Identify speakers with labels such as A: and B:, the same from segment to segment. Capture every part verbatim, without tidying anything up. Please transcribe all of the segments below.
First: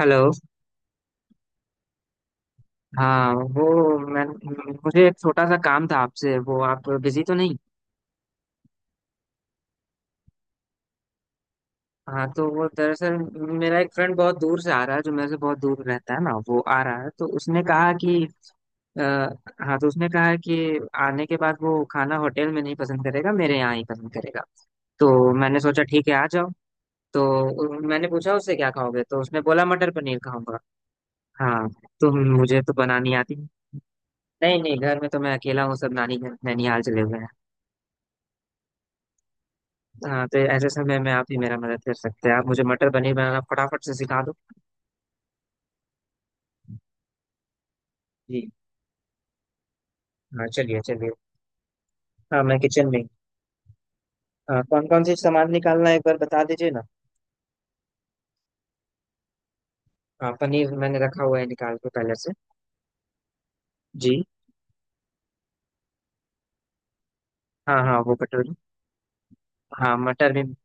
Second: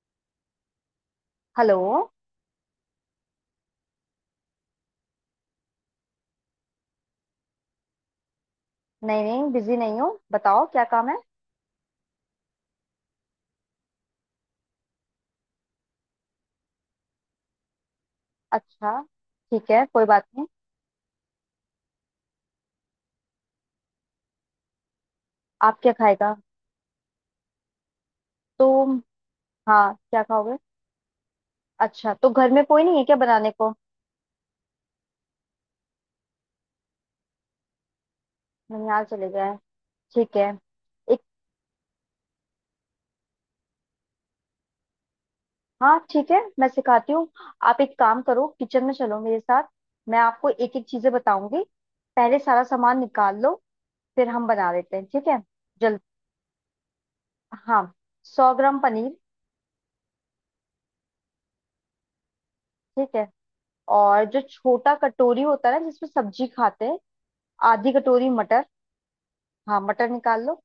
A: Hello.
B: Hello.
A: हाँ, वो मैं मुझे एक छोटा सा काम था आपसे। वो आप बिजी तो नहीं?
B: नहीं नहीं, बिजी नहीं हूँ, बताओ क्या काम है।
A: हाँ, तो वो दरअसल मेरा एक फ्रेंड बहुत दूर से आ रहा है, जो मेरे से बहुत दूर रहता है ना। वो आ रहा है तो उसने कहा कि अ,
B: अच्छा, ठीक
A: हाँ,
B: है,
A: तो
B: कोई
A: उसने
B: बात
A: कहा
B: नहीं।
A: कि आने के बाद वो खाना होटल में नहीं पसंद करेगा, मेरे यहाँ ही पसंद करेगा। तो मैंने
B: आप
A: सोचा
B: क्या
A: ठीक है, आ
B: खाएगा।
A: जाओ। तो उ- मैंने पूछा उससे
B: तो
A: क्या खाओगे, तो उसने बोला मटर
B: हाँ,
A: पनीर
B: क्या खाओगे।
A: खाऊंगा। हाँ। तो
B: अच्छा, तो घर
A: मुझे
B: में
A: तो
B: कोई नहीं है
A: बनानी
B: क्या
A: आती
B: बनाने को।
A: नहीं नहीं नहीं, घर में तो मैं अकेला हूँ, सब नानी घर नैनिहाल चले हुए हैं।
B: ननिहाल चले गए।
A: हाँ,
B: ठीक
A: तो
B: है।
A: ऐसे समय में
B: एक
A: आप ही मेरा मदद कर सकते हैं। आप मुझे मटर पनीर बनाना फटाफट से सिखा दो।
B: हाँ ठीक है, मैं सिखाती हूँ। आप एक काम करो,
A: जी।
B: किचन में चलो मेरे साथ। मैं
A: हाँ,
B: आपको एक
A: चलिए
B: एक
A: चलिए।
B: चीजें बताऊंगी। पहले
A: हाँ, मैं
B: सारा
A: किचन
B: सामान
A: में।
B: निकाल लो, फिर हम
A: हाँ,
B: बना
A: कौन
B: लेते
A: कौन
B: हैं,
A: से
B: ठीक है।
A: सामान निकालना है
B: जल
A: एक बार बता दीजिए ना।
B: हाँ, सौ ग्राम पनीर।
A: हाँ, पनीर मैंने रखा हुआ है निकाल के पहले से।
B: ठीक है।
A: जी।
B: और जो छोटा कटोरी होता है ना, जिसमें सब्जी खाते हैं,
A: हाँ
B: आधी
A: हाँ, वो
B: कटोरी
A: कटोरी।
B: मटर। हाँ
A: हाँ,
B: मटर
A: मटर भी।
B: निकाल लो।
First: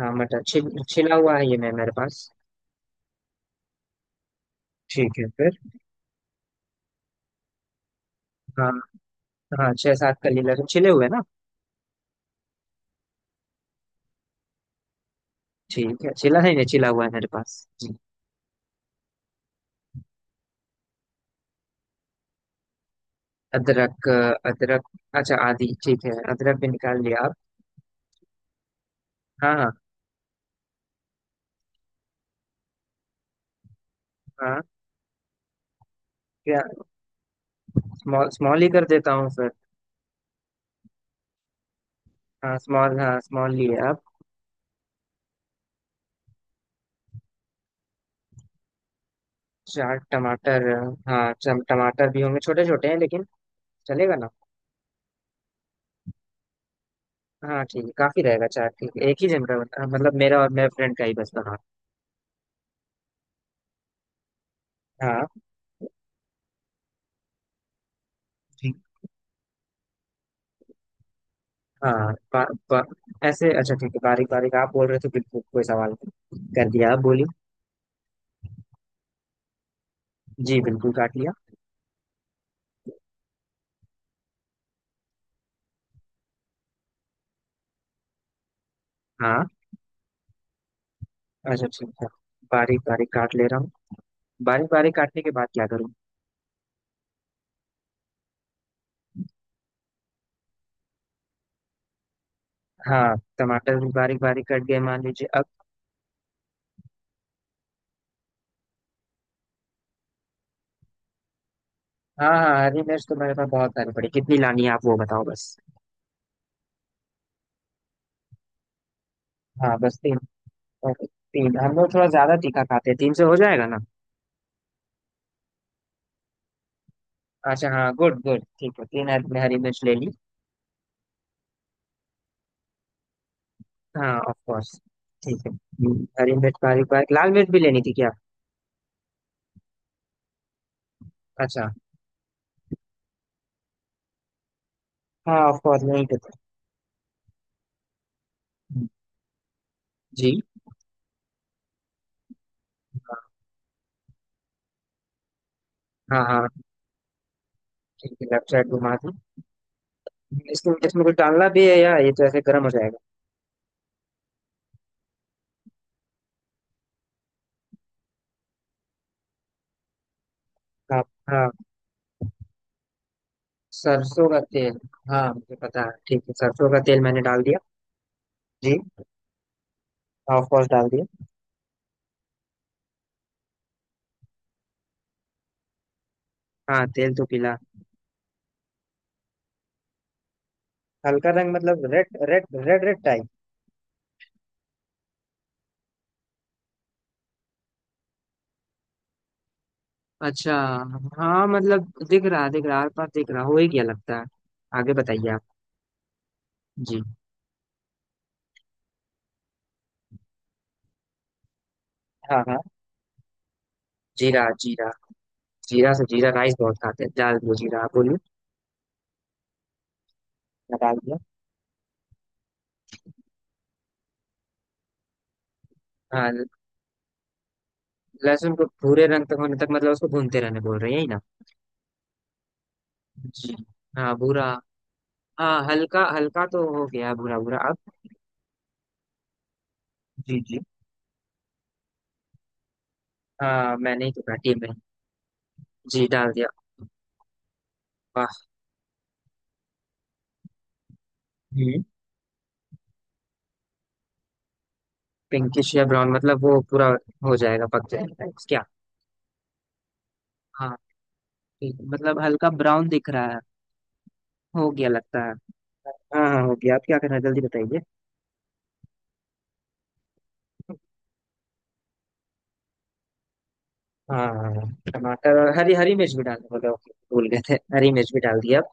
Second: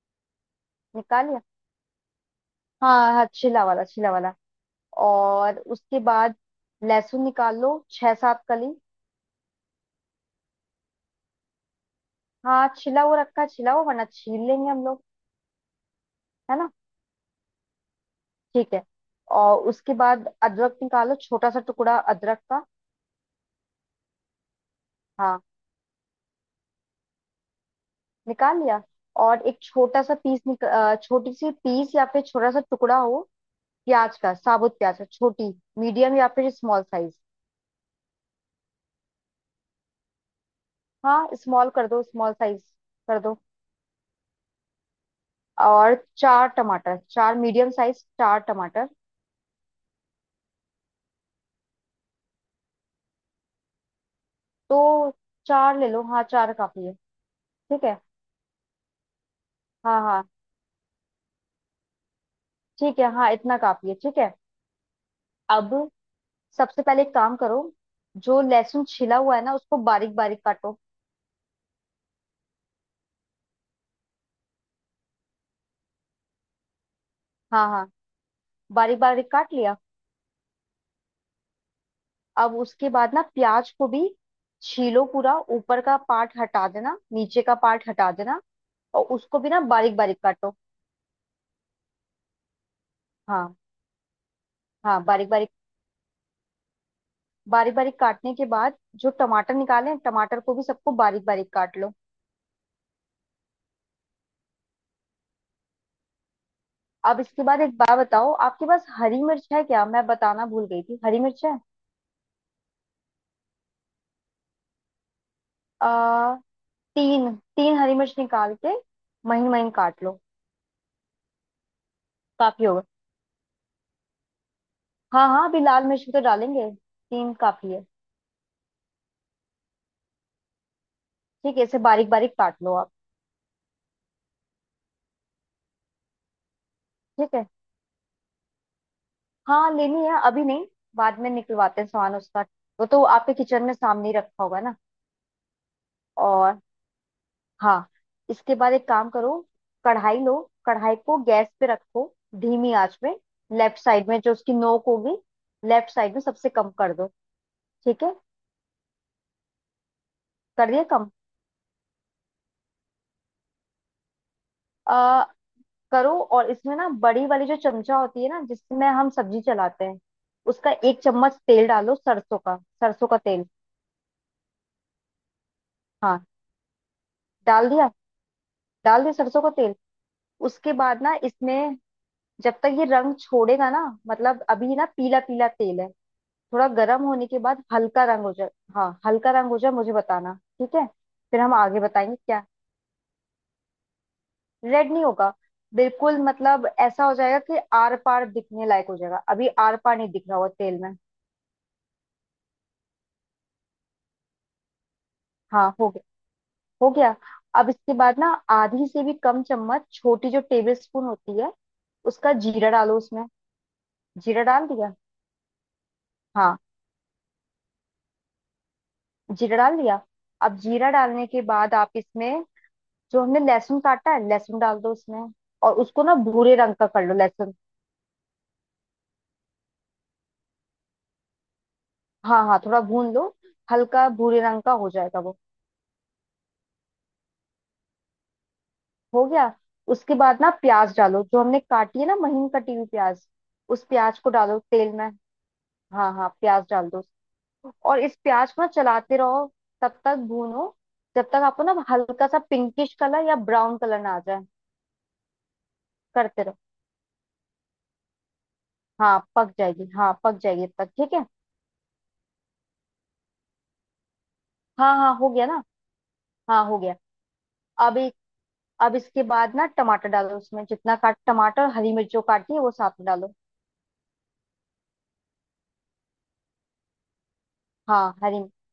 A: हाँ, मटर छिल छिला
B: निकाल
A: हुआ
B: लिया।
A: है ये मैं मेरे पास।
B: हाँ हाँ, छिला वाला छिला वाला।
A: ठीक है, फिर?
B: और उसके बाद लहसुन निकाल लो, छह सात
A: हाँ
B: कली।
A: हाँ, छह सात कली लहसुन छिले हुए ना?
B: हाँ छिला वो रखा है छिला हुआ, वरना छील लेंगे हम लोग।
A: ठीक है, छिला नहीं
B: है
A: नहीं,
B: ना।
A: छिला हुआ है मेरे पास जी।
B: ठीक है। और उसके बाद अदरक निकालो, छोटा सा टुकड़ा अदरक का।
A: अदरक अ, अदरक। अच्छा
B: हाँ
A: आदि ठीक है, अदरक भी निकाल लिया आप?
B: निकाल लिया। और
A: हाँ
B: एक
A: हाँ
B: छोटा सा पीस निक अ, छोटी सी पीस या फिर छोटा सा टुकड़ा हो, प्याज का,
A: हाँ।
B: साबुत प्याज का, छोटी मीडियम या फिर
A: क्या?
B: Small size.
A: स्मॉल स्मॉल ही कर देता हूँ फिर।
B: हाँ स्मॉल कर दो, स्मॉल
A: हाँ
B: साइज
A: स्मॉल, हाँ
B: कर दो।
A: स्मॉल ही है अब।
B: और चार टमाटर, चार मीडियम साइज चार टमाटर।
A: चार टमाटर। हाँ, चम टमाटर भी होंगे, छोटे छोटे हैं लेकिन। चलेगा ना?
B: तो चार ले लो, हाँ चार काफी है।
A: हाँ ठीक
B: ठीक
A: है,
B: है।
A: काफी रहेगा चार। ठीक है, एक ही जन का बना-
B: हाँ
A: मतलब
B: हाँ
A: मेरा और मेरे फ्रेंड का ही बस बना।
B: ठीक है, हाँ इतना काफी है ठीक है।
A: हाँ।
B: अब सबसे पहले एक काम करो, जो
A: ठीक।
B: लहसुन छिला हुआ है ना, उसको बारीक बारीक काटो।
A: हाँ बा, बा, ऐसे। अच्छा ठीक है बारीक बारीक आप बोल रहे थे, बिल्कुल कोई सवाल नहीं कर दिया आप बोली।
B: हाँ हाँ, बारीक बारीक काट लिया।
A: जी बिल्कुल काट लिया।
B: अब उसके बाद ना प्याज को भी छीलो, पूरा ऊपर का पार्ट हटा देना, नीचे का पार्ट हटा देना, और उसको भी
A: हाँ।
B: ना बारीक बारीक काटो।
A: अच्छा ठीक है। बारीक बारीक काट ले
B: हाँ
A: रहा हूँ। बारीक बारीक
B: हाँ,
A: काटने
B: बारीक
A: के बाद
B: बारीक।
A: क्या करूँ?
B: बारीक बारीक काटने के बाद जो टमाटर निकाले हैं, टमाटर को भी सबको बारीक बारीक काट लो।
A: हाँ, टमाटर भी बारीक बारीक कट गए मान लीजिए अब।
B: अब इसके बाद एक बात बताओ, आपके पास हरी मिर्च है क्या? मैं बताना भूल गई थी, हरी मिर्च है।
A: हाँ हाँ, हरी मिर्च तो मेरे पास बहुत सारी पड़ी। कितनी लानी है आप वो बताओ बस।
B: आ, तीन तीन हरी मिर्च निकाल के महीन महीन
A: हाँ बस
B: काट
A: तीन?
B: लो।
A: और तीन, हम लोग थोड़ा ज्यादा तीखा
B: काफी होगा।
A: खाते हैं, तीन से हो जाएगा ना?
B: हाँ हाँ, अभी लाल मिर्च भी तो डालेंगे, तीन
A: अच्छा
B: काफी है।
A: हाँ, गुड गुड ठीक है, तीन हरी, हरी मिर्च ले ली।
B: ठीक है, इसे बारीक बारीक काट लो आप।
A: हाँ ऑफ कोर्स। ठीक है। हम्म, हरी मिर्च बारीक बारीक, लाल
B: ठीक है,
A: मिर्च भी लेनी थी क्या?
B: हाँ लेनी है, अभी नहीं, बाद में
A: अच्छा।
B: निकलवाते हैं सामान उसका। वो तो आपके किचन में सामने ही रखा होगा ना।
A: हाँ ऑफ कोर्स नहीं पता।
B: और हाँ, इसके बाद एक काम करो, कढ़ाई लो।
A: जी।
B: कढ़ाई को गैस पे रखो, धीमी आंच में। लेफ्ट साइड में जो उसकी नोक होगी, लेफ्ट साइड में
A: हाँ हाँ।
B: सबसे कम कर दो, ठीक है।
A: ठीक है लेफ्ट साइड घुमा दूँ?
B: कर
A: इसमें
B: दिया
A: इसमें
B: कम।
A: कुछ डालना भी है या ये तो ऐसे गर्म हो जाएगा?
B: आ, करो। और इसमें ना बड़ी वाली जो चमचा होती है ना, जिसमें हम सब्जी चलाते हैं, उसका एक
A: हाँ
B: चम्मच
A: हाँ।
B: तेल डालो सरसों का। सरसों का तेल।
A: सरसों का तेल। हाँ मुझे पता है,
B: हाँ
A: ठीक है, सरसों का तेल मैंने डाल दिया।
B: डाल दिया।
A: जी।
B: डाल दिया सरसों का तेल।
A: ऑफ कोर्स
B: उसके
A: डाल
B: बाद
A: दिया।
B: ना इसमें, जब तक ये रंग छोड़ेगा ना, मतलब अभी ना पीला पीला तेल है, थोड़ा
A: हाँ
B: गर्म
A: तेल तो
B: होने के
A: पीला।
B: बाद हल्का रंग हो जाए। हाँ हल्का रंग हो जाए, मुझे बताना ठीक है।
A: हल्का
B: फिर
A: रंग
B: हम आगे
A: मतलब
B: बताएंगे
A: रेड
B: क्या।
A: Red red red type?
B: Red नहीं होगा। बिल्कुल, मतलब ऐसा हो जाएगा कि आर पार दिखने लायक हो जाएगा, अभी आर पार नहीं दिख रहा होगा
A: अच्छा।
B: तेल में।
A: हाँ मतलब दिख रहा, दिख रहा, आर पार दिख रहा हो ही क्या लगता है? आगे बताइए आप।
B: हाँ हो गया हो
A: जी।
B: गया। अब इसके बाद ना आधी से भी कम चम्मच, छोटी जो टेबल स्पून होती है, उसका
A: हाँ हाँ।
B: जीरा डालो उसमें। जीरा
A: जीरा
B: डाल
A: जीरा।
B: दिया।
A: जीरा से जीरा राइस
B: हाँ
A: बहुत खाते हैं, डाल दो जीरा, आप बोलिए।
B: जीरा डाल दिया। अब
A: मैं
B: जीरा
A: डाल दिया।
B: डालने के बाद आप इसमें, जो हमने लहसुन काटा है, लहसुन डाल दो उसमें, और उसको ना
A: हाँ,
B: भूरे रंग का कर लो लहसुन।
A: लहसुन को भूरे रंग तक होने तक मतलब उसको भूनते रहने बोल रहे हैं, यही ना?
B: हाँ हाँ, थोड़ा भून लो।
A: जी।
B: हल्का
A: हाँ
B: भूरे
A: भूरा।
B: रंग का हो जाएगा वो।
A: हाँ हल्का हल्का तो हो गया, भूरा भूरा अब।
B: हो गया। उसके
A: जी
B: बाद ना
A: जी।
B: प्याज डालो, जो हमने काटी है ना महीन कटी हुई प्याज,
A: हाँ,
B: उस
A: मैंने ही
B: प्याज
A: तो
B: को
A: काटी है
B: डालो
A: मैंने।
B: तेल में।
A: जी
B: हाँ हाँ,
A: डाल दिया।
B: प्याज डाल दो। और इस प्याज को ना चलाते रहो, तब तक भूनो, जब तक आपको ना
A: वाह।
B: हल्का सा पिंकिश कलर या ब्राउन कलर ना आ जाए।
A: पिंकिश या ब्राउन मतलब
B: करते रहो।
A: वो पूरा हो जाएगा? पक जाएगा क्या?
B: हाँ पक जाएगी, हाँ पक जाएगी
A: हाँ।
B: तब तक, ठीक है।
A: ठीक, मतलब हल्का ब्राउन दिख रहा है, हो गया
B: हाँ हाँ,
A: लगता
B: हो
A: है।
B: गया ना।
A: हाँ हाँ, हो
B: हाँ
A: गया।
B: हो
A: आप
B: गया।
A: क्या करना है जल्दी बताइए।
B: अब एक अब इसके बाद ना टमाटर डालो उसमें, जितना काट टमाटर हरी मिर्च जो काटी है वो साथ में डालो।
A: हाँ हाँ, हाँ। टमाटर और हरी हरी मिर्च भी डालना बोले? ओके, भूल गए थे, हरी
B: हाँ
A: मिर्च भी डाल
B: हरी
A: दी अब।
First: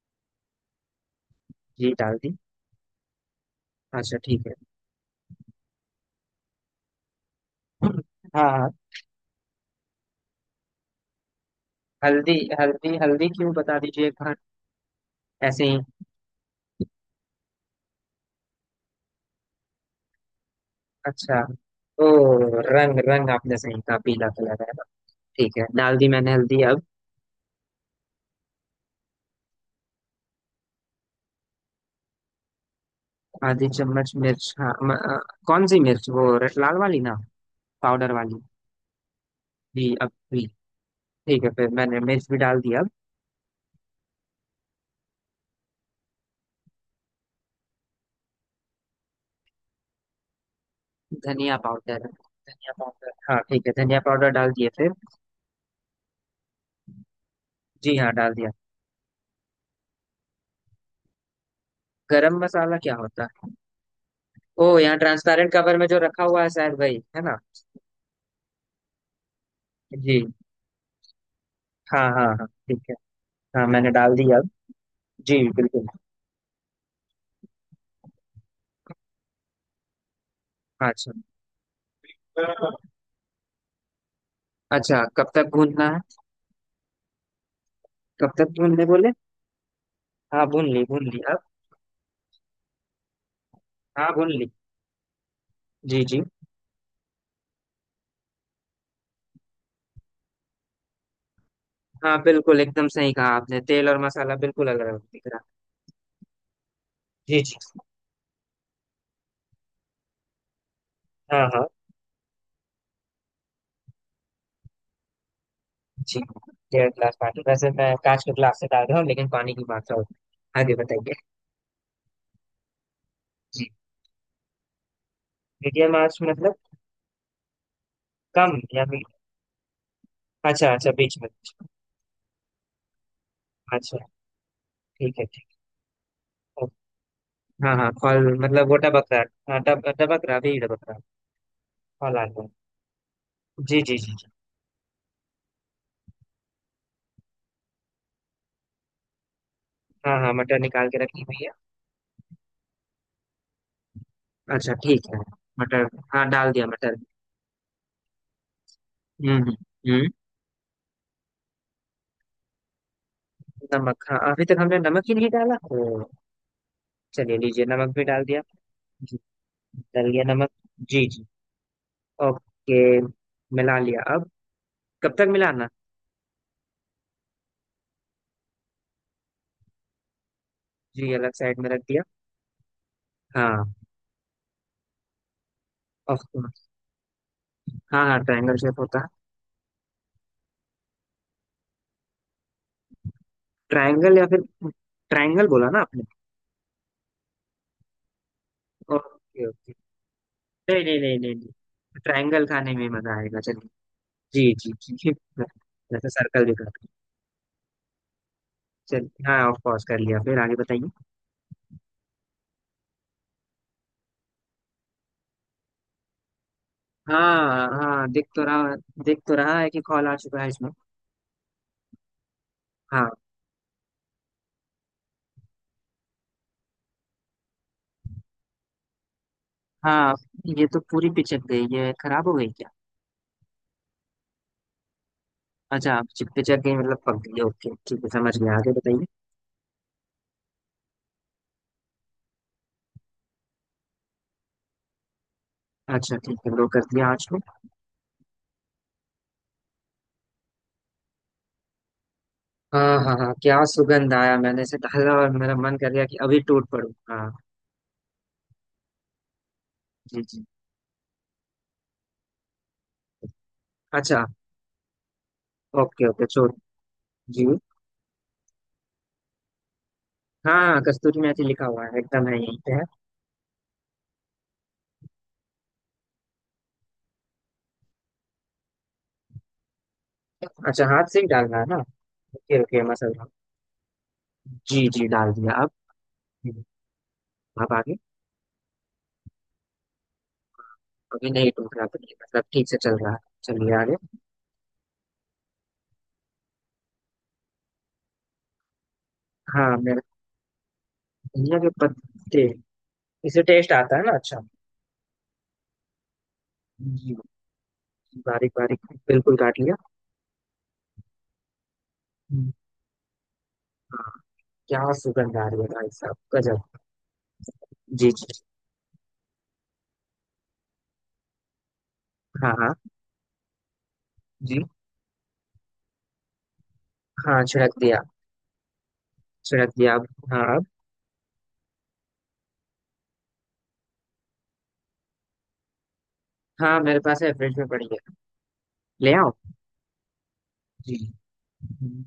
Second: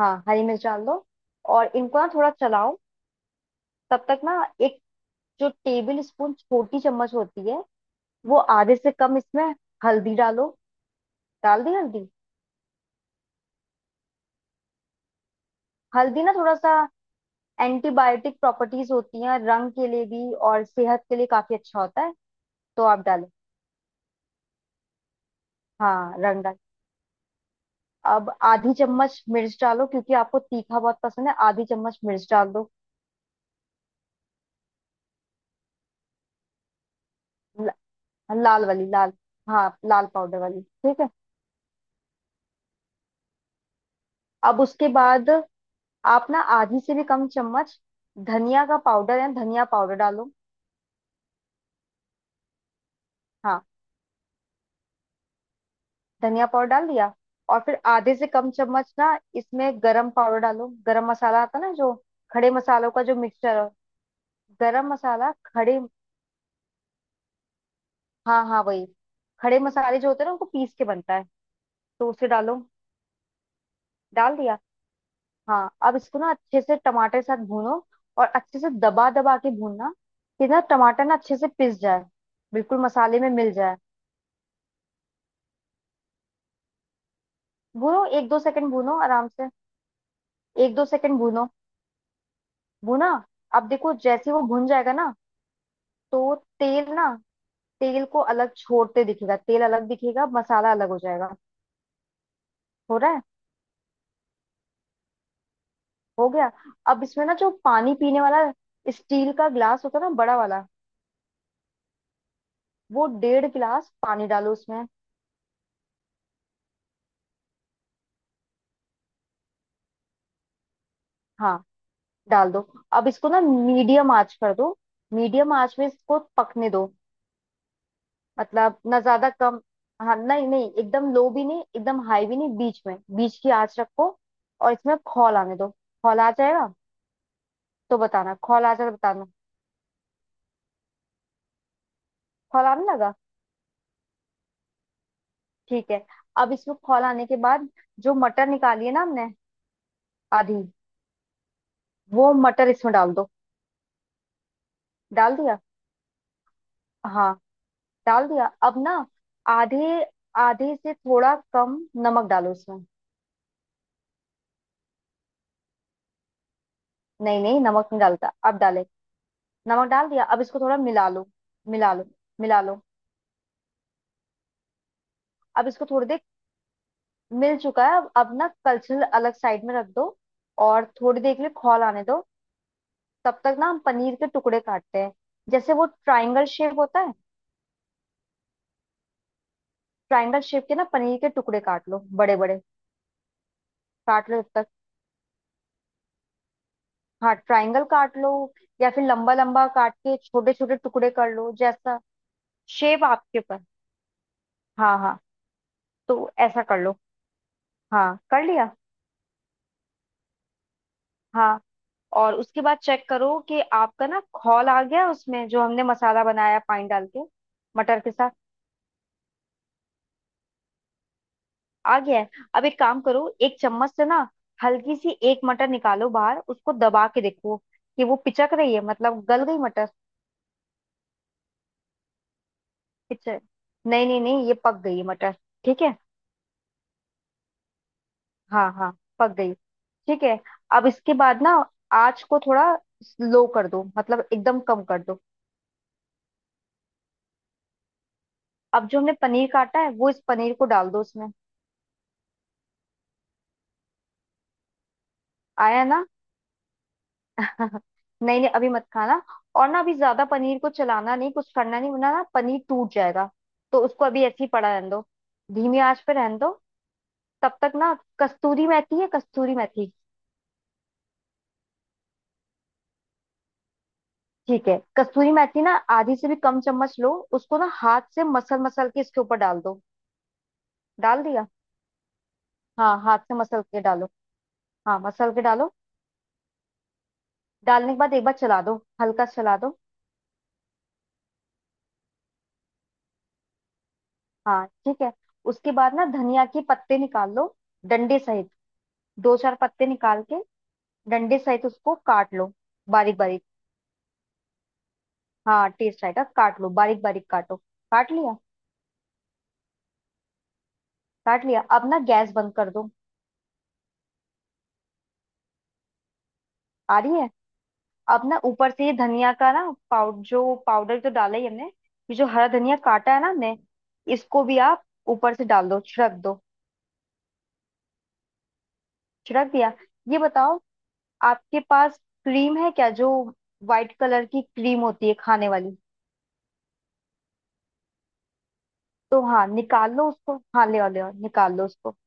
B: हाँ हरी मिर्च डाल दो, और
A: जी
B: इनको ना
A: डाल
B: थोड़ा
A: दी।
B: चलाओ। तब
A: अच्छा
B: तक ना,
A: ठीक है।
B: एक जो टेबल स्पून छोटी चम्मच होती है, वो
A: हाँ हाँ।
B: आधे से कम इसमें हल्दी डालो। डाल दी हल्दी।
A: हल्दी, हल्दी। हल्दी क्यों बता दीजिए एक बार? ऐसे ही?
B: हल्दी ना थोड़ा सा एंटीबायोटिक प्रॉपर्टीज होती हैं, रंग के लिए भी और सेहत के लिए
A: अच्छा।
B: काफी अच्छा होता
A: ओ,
B: है, तो
A: रंग,
B: आप डालो।
A: रंग आपने सही कहा, पीला कलर है। ठीक है, डाल दी
B: हाँ
A: मैंने
B: रंग डाल।
A: हल्दी अब।
B: अब आधी चम्मच मिर्च डालो, क्योंकि आपको तीखा बहुत पसंद है, आधी चम्मच मिर्च डाल दो।
A: आधी चम्मच मिर्च? हाँ म, अ, कौन सी मिर्च, वो रे- लाल वाली ना?
B: ल-
A: पाउडर वाली?
B: लाल वाली, लाल। हाँ
A: जी
B: लाल
A: अब
B: पाउडर
A: भी।
B: वाली, ठीक है।
A: ठीक है, फिर मैंने मिर्च भी डाल दिया अब।
B: अब उसके बाद आप ना आधी से भी कम चम्मच धनिया का पाउडर या धनिया पाउडर डालो।
A: धनिया पाउडर, धनिया पाउडर? हाँ
B: हाँ
A: ठीक है, धनिया पाउडर डाल दिए फिर।
B: धनिया पाउडर डाल दिया। और फिर
A: जी हाँ
B: आधे से
A: डाल दिया।
B: कम चम्मच ना इसमें गरम पाउडर डालो, गरम मसाला आता ना जो,
A: गरम
B: खड़े
A: मसाला
B: मसालों
A: क्या
B: का जो
A: होता है?
B: मिक्सचर हो,
A: ओ,
B: गरम
A: यहाँ
B: मसाला
A: ट्रांसपेरेंट कवर
B: खड़े।
A: में जो रखा हुआ है शायद वही है ना?
B: हाँ हाँ वही, खड़े मसाले जो
A: जी
B: होते हैं ना, उनको पीस के बनता है,
A: हाँ
B: तो
A: हाँ
B: उसे
A: हाँ
B: डालो।
A: ठीक है। हाँ मैंने डाल
B: डाल
A: दिया अब।
B: दिया।
A: जी
B: हाँ
A: बिल्कुल।
B: अब इसको ना अच्छे से टमाटर के साथ भूनो, और अच्छे से दबा दबा के भूनना, कि ना
A: हाँ,
B: टमाटर
A: अच्छा।
B: ना अच्छे से पिस जाए, बिल्कुल मसाले में मिल जाए।
A: अच्छा कब तक भूनना है?
B: भूनो एक
A: कब
B: दो
A: तक
B: सेकंड,
A: भूनने
B: भूनो
A: बोले?
B: आराम से।
A: हाँ भून
B: एक
A: ली
B: दो
A: भून ली
B: सेकंड
A: अब।
B: भूनो, भूना। अब देखो
A: हाँ भून
B: जैसे वो
A: ली।
B: भुन जाएगा ना,
A: जी जी।
B: तो तेल ना, तेल को अलग छोड़ते दिखेगा, तेल अलग दिखेगा मसाला अलग हो जाएगा।
A: हाँ बिल्कुल, एकदम
B: हो रहा
A: सही
B: है।
A: कहा आपने, तेल और मसाला बिल्कुल अलग अलग दिख रहा
B: हो गया। अब इसमें ना
A: है।
B: जो
A: जी जी।
B: पानी पीने वाला स्टील का ग्लास होता है ना, बड़ा वाला,
A: हाँ हाँ।
B: वो डेढ़ गिलास पानी डालो उसमें।
A: जी। डेढ़ गिलास पानी, वैसे मैं कांच के गिलास से डाल रहा हूँ, लेकिन पानी की मात्रा होती है। आगे बताइए।
B: हाँ डाल दो। अब इसको ना
A: जी।
B: मीडियम आंच कर दो, मीडियम आंच में
A: मीडियम आंच
B: इसको
A: मतलब
B: पकने दो,
A: कम
B: मतलब
A: या
B: ना
A: मी-
B: ज्यादा कम। हाँ नहीं नहीं,
A: अच्छा अच्छा,
B: एकदम
A: बीच में।
B: लो भी नहीं, एकदम हाई भी नहीं, बीच में, बीच की आंच
A: अच्छा।
B: रखो। और इसमें आप
A: ठीक है।
B: खौल आने
A: ठीक
B: दो। खौल आ जाएगा
A: है। हाँ हाँ,
B: तो
A: फल
B: बताना, खौल
A: मतलब
B: आ
A: वो
B: जाएगा तो
A: टपक रहा
B: बताना।
A: है। हाँ टप टपक रहा, भी टपक रहा। फल आ गया।
B: खौल आने लगा,
A: जी जी जी जी।
B: ठीक है। अब इसमें खौल आने के बाद जो मटर निकाली है ना हमने,
A: हाँ हाँ,
B: आधी
A: मटर निकाल के रखी हुई है।
B: वो मटर इसमें डाल दो।
A: अच्छा ठीक है।
B: डाल दिया।
A: मटर। हाँ डाल दिया मटर।
B: हाँ डाल दिया। अब ना
A: हम्म हम्म
B: आधे
A: हम्म।
B: आधे से थोड़ा कम नमक डालो इसमें।
A: नमक? हाँ अभी तक हमने नमक ही नहीं डाला। ओ चलिए,
B: नहीं नहीं,
A: लीजिए
B: नमक
A: नमक
B: नहीं
A: भी डाल
B: डालता,
A: दिया।
B: अब डाले।
A: जी।
B: नमक डाल
A: डाल
B: दिया।
A: दिया
B: अब
A: नमक।
B: इसको थोड़ा
A: जी
B: मिला
A: जी।
B: लो। मिला लो, मिला
A: ओके।
B: लो।
A: मिला लिया अब। कब तक
B: अब
A: मिलाना?
B: इसको थोड़ी देर, मिल चुका है अब अब ना कलछल अलग साइड में रख दो, और
A: जी
B: थोड़ी
A: अलग
B: देर के लिए
A: साइड में रख
B: खौल
A: दिया।
B: आने दो। तब तक ना
A: हाँ
B: हम पनीर के टुकड़े काटते हैं, जैसे वो
A: ऑफ
B: ट्रायंगल
A: कोर्स।
B: शेप होता है।
A: हाँ हाँ, ट्रायंगल शेप होता है।
B: ट्रायंगल शेप के ना पनीर के टुकड़े काट लो, बड़े बड़े
A: ट्रायंगल या
B: काट लो।
A: फिर?
B: जब तक,
A: ट्रायंगल बोला ना आपने?
B: हाँ ट्रायंगल काट लो, या फिर लंबा
A: ओके
B: लंबा
A: ओके।
B: काट के छोटे छोटे
A: नहीं नहीं
B: टुकड़े
A: नहीं
B: कर
A: नहीं
B: लो, जैसा
A: नहीं, ट्रायंगल खाने में
B: शेप
A: मजा
B: आपके
A: आएगा,
B: ऊपर।
A: चलिए। जी जी।
B: हाँ
A: जी।
B: हाँ,
A: जैसे
B: तो
A: सर्कल भी
B: ऐसा कर
A: करते हैं।
B: लो। हाँ कर लिया।
A: चलिए हाँ ऑफ कोर्स कर लिया, फिर आगे बताइए।
B: हाँ और उसके बाद चेक करो कि आपका ना खौल आ गया उसमें, जो हमने मसाला बनाया पानी डाल के
A: हाँ
B: मटर
A: हाँ
B: के
A: दिख
B: साथ।
A: तो रहा, दिख तो रहा है कि कॉल आ चुका है इसमें।
B: आ गया है। अब एक काम
A: हाँ
B: करो, एक चम्मच से ना हल्की सी एक मटर निकालो बाहर, उसको दबा के देखो कि वो पिचक रही है, मतलब गल गई मटर।
A: हाँ। ये तो पूरी पिचक गई, ये खराब हो गई क्या?
B: पिचक नहीं नहीं नहीं, ये पक गई है मटर, ठीक
A: अच्छा,
B: है।
A: पिचक गई मतलब पक गई, ओके ठीक है, समझ गया,
B: हाँ
A: आगे
B: हाँ
A: बताइए।
B: पक गई, ठीक है। अब इसके बाद ना आँच को थोड़ा लो कर दो, मतलब एकदम कम कर दो।
A: अच्छा ठीक है, ब्रो कर दिया आज को।
B: अब जो हमने पनीर काटा है, वो इस पनीर को डाल दो उसमें।
A: हाँ हाँ हाँ, क्या सुगंध आया! मैंने इसे डाला और मेरा मन
B: आया
A: कर गया
B: ना।
A: कि अभी टूट पड़ूं। हाँ।
B: नहीं नहीं, अभी मत खाना, और ना अभी
A: जी
B: ज्यादा
A: जी।
B: पनीर को चलाना नहीं, कुछ करना नहीं, वरना ना पनीर टूट जाएगा। तो उसको
A: अच्छा।
B: अभी ऐसे ही पड़ा रहने दो, धीमी आंच
A: ओके
B: पे
A: ओके
B: रहने
A: छोड़।
B: दो।
A: जी।
B: तब तक ना, कस्तूरी मेथी है, कस्तूरी मेथी।
A: हाँ हाँ, कस्तूरी मेथी लिखा हुआ है एकदम, है यहीं पे है।
B: ठीक है, कस्तूरी मेथी ना आधी से भी कम चम्मच लो, उसको ना हाथ से मसल मसल के इसके ऊपर डाल दो।
A: अच्छा हाथ से
B: डाल
A: ही
B: दिया।
A: डालना है ना? ओके ओके
B: हाँ
A: मसल।
B: हाथ से मसल के डालो।
A: जी
B: हाँ
A: जी
B: मसल
A: डाल
B: के
A: दिया अब।
B: डालो।
A: हम्म, अब
B: डालने के
A: आगे?
B: बाद एक बार चला दो, हल्का चला दो।
A: अभी नहीं टूट रहा पनीर, मतलब ठीक से चल रहा है। चलिए आगे।
B: हाँ ठीक है। उसके बाद ना धनिया के पत्ते निकाल लो, डंडे सहित दो चार
A: हाँ
B: पत्ते
A: मेरे।
B: निकाल के, डंडे
A: धनिया
B: सहित
A: के
B: उसको काट
A: पत्ते?
B: लो बारीक
A: इसे
B: बारीक।
A: टेस्ट आता है ना, अच्छा।
B: हाँ टेस्ट आएगा, काट लो, बारीक
A: जी।
B: बारीक काटो। काट लिया।
A: बारीक बारीक। बिल्कुल काट लिया।
B: काट लिया अब ना गैस
A: हम्म,
B: बंद कर दो।
A: हाँ, क्या सुगंध आ रही है भाई साहब, गजब।
B: आ रही है।
A: जी
B: अब
A: जी।
B: ना ऊपर से ये धनिया का ना पाउडर, जो पाउडर जो डाला ही हमने, ये जो हरा
A: हाँ हाँ।
B: धनिया काटा है ना हमने, इसको भी
A: जी।
B: आप ऊपर से डाल दो, छिड़क दो।
A: हाँ छिड़क दिया।
B: छिड़क
A: छिड़क
B: दिया।
A: दिया अब।
B: ये
A: हाँ
B: बताओ
A: अब।
B: आपके पास क्रीम है क्या, जो व्हाइट कलर की क्रीम होती है खाने वाली।
A: हाँ मेरे पास है, फ्रिज में पड़ी है। ले
B: तो
A: आओ।
B: हाँ निकाल लो उसको, हाँ ले आओ
A: जी।
B: ले आओ, निकाल लो उसको।
A: हम्म,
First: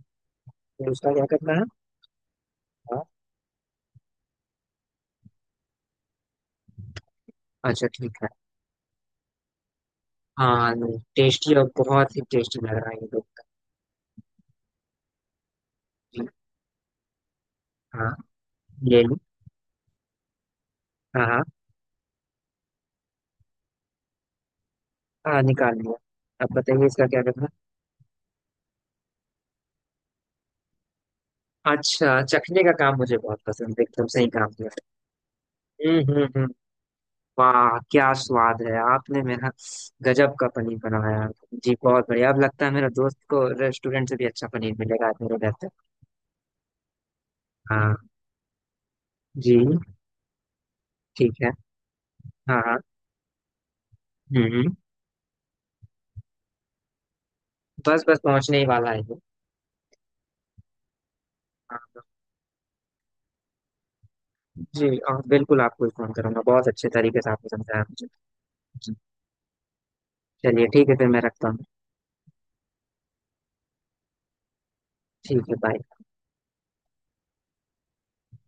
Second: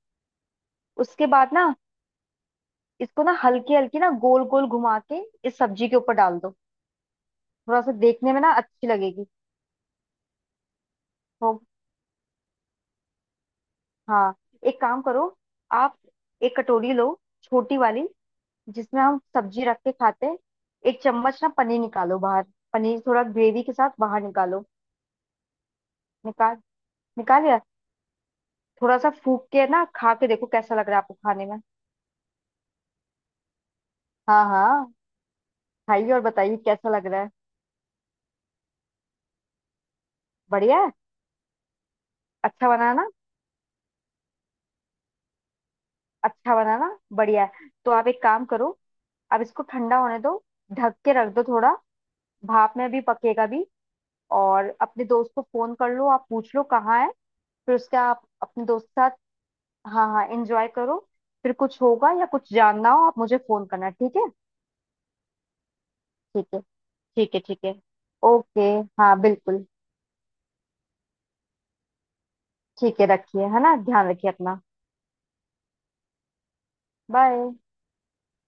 A: फिर उसका क्या
B: उसके
A: करना
B: बाद
A: है?
B: ना
A: हाँ।
B: इसको ना हल्की हल्की ना गोल गोल घुमा के इस सब्जी के ऊपर डाल दो, थोड़ा
A: अच्छा
B: सा
A: ठीक है।
B: देखने में ना अच्छी लगेगी।
A: हाँ टेस्टी,
B: हो
A: और बहुत ही टेस्टी लग रहा है ये देख कर।
B: हाँ, एक काम करो, आप
A: जी।
B: एक कटोरी लो, छोटी वाली,
A: हाँ
B: जिसमें
A: ले ली।
B: हम सब्जी रख के खाते हैं। एक
A: हाँ
B: चम्मच
A: हाँ।
B: ना पनीर निकालो बाहर, पनीर थोड़ा ग्रेवी के साथ बाहर निकालो।
A: हाँ निकाल लिया। अब
B: निकाल
A: बताइए इसका क्या
B: निकाल
A: करना है?
B: लिया। थोड़ा सा फूक के ना खा के देखो, कैसा लग रहा है आपको खाने में।
A: अच्छा, चखने का काम मुझे बहुत पसंद है, एकदम सही
B: हाँ
A: काम किया।
B: हाँ,
A: हम्म
B: खाइए और
A: हम्म हम्म।
B: बताइए कैसा लग रहा है।
A: वाह क्या स्वाद है! आपने मेरा गजब का
B: बढ़िया
A: पनीर
B: है,
A: बनाया। जी बहुत बढ़िया। अब लगता
B: अच्छा
A: है मेरा
B: बनाना,
A: दोस्त को रेस्टोरेंट से भी अच्छा पनीर मिलेगा आज मेरे घर पे।
B: अच्छा बनाना बढ़िया है। तो
A: हाँ।
B: आप एक काम करो, अब
A: जी।
B: इसको ठंडा होने दो, ढक के रख
A: ठीक
B: दो
A: है।
B: थोड़ा,
A: हाँ
B: भाप
A: हाँ।
B: में भी पकेगा भी।
A: हम्म
B: और
A: हम्म।
B: अपने दोस्त को फोन कर लो, आप पूछ लो कहाँ है, फिर उसके
A: बस बस
B: आप
A: पहुंचने ही
B: अपने दोस्त
A: वाला है
B: के
A: ये।
B: साथ। हाँ हाँ एंजॉय करो। फिर
A: हाँ,
B: कुछ
A: हाँ,
B: होगा या कुछ जानना हो आप मुझे फोन करना, ठीक है।
A: जी। और बिल्कुल आपको ही फोन करूंगा,
B: ठीक है,
A: बहुत अच्छे तरीके से
B: ठीक है,
A: आपने
B: ठीक है,
A: समझाया मुझे।
B: ओके,
A: जी।
B: हाँ बिल्कुल।
A: चलिए ठीक है फिर, मैं रखता हूँ।
B: ठीक है, रखिए, है ना, ध्यान रखिए अपना।
A: ठीक है बाय।
B: बाय।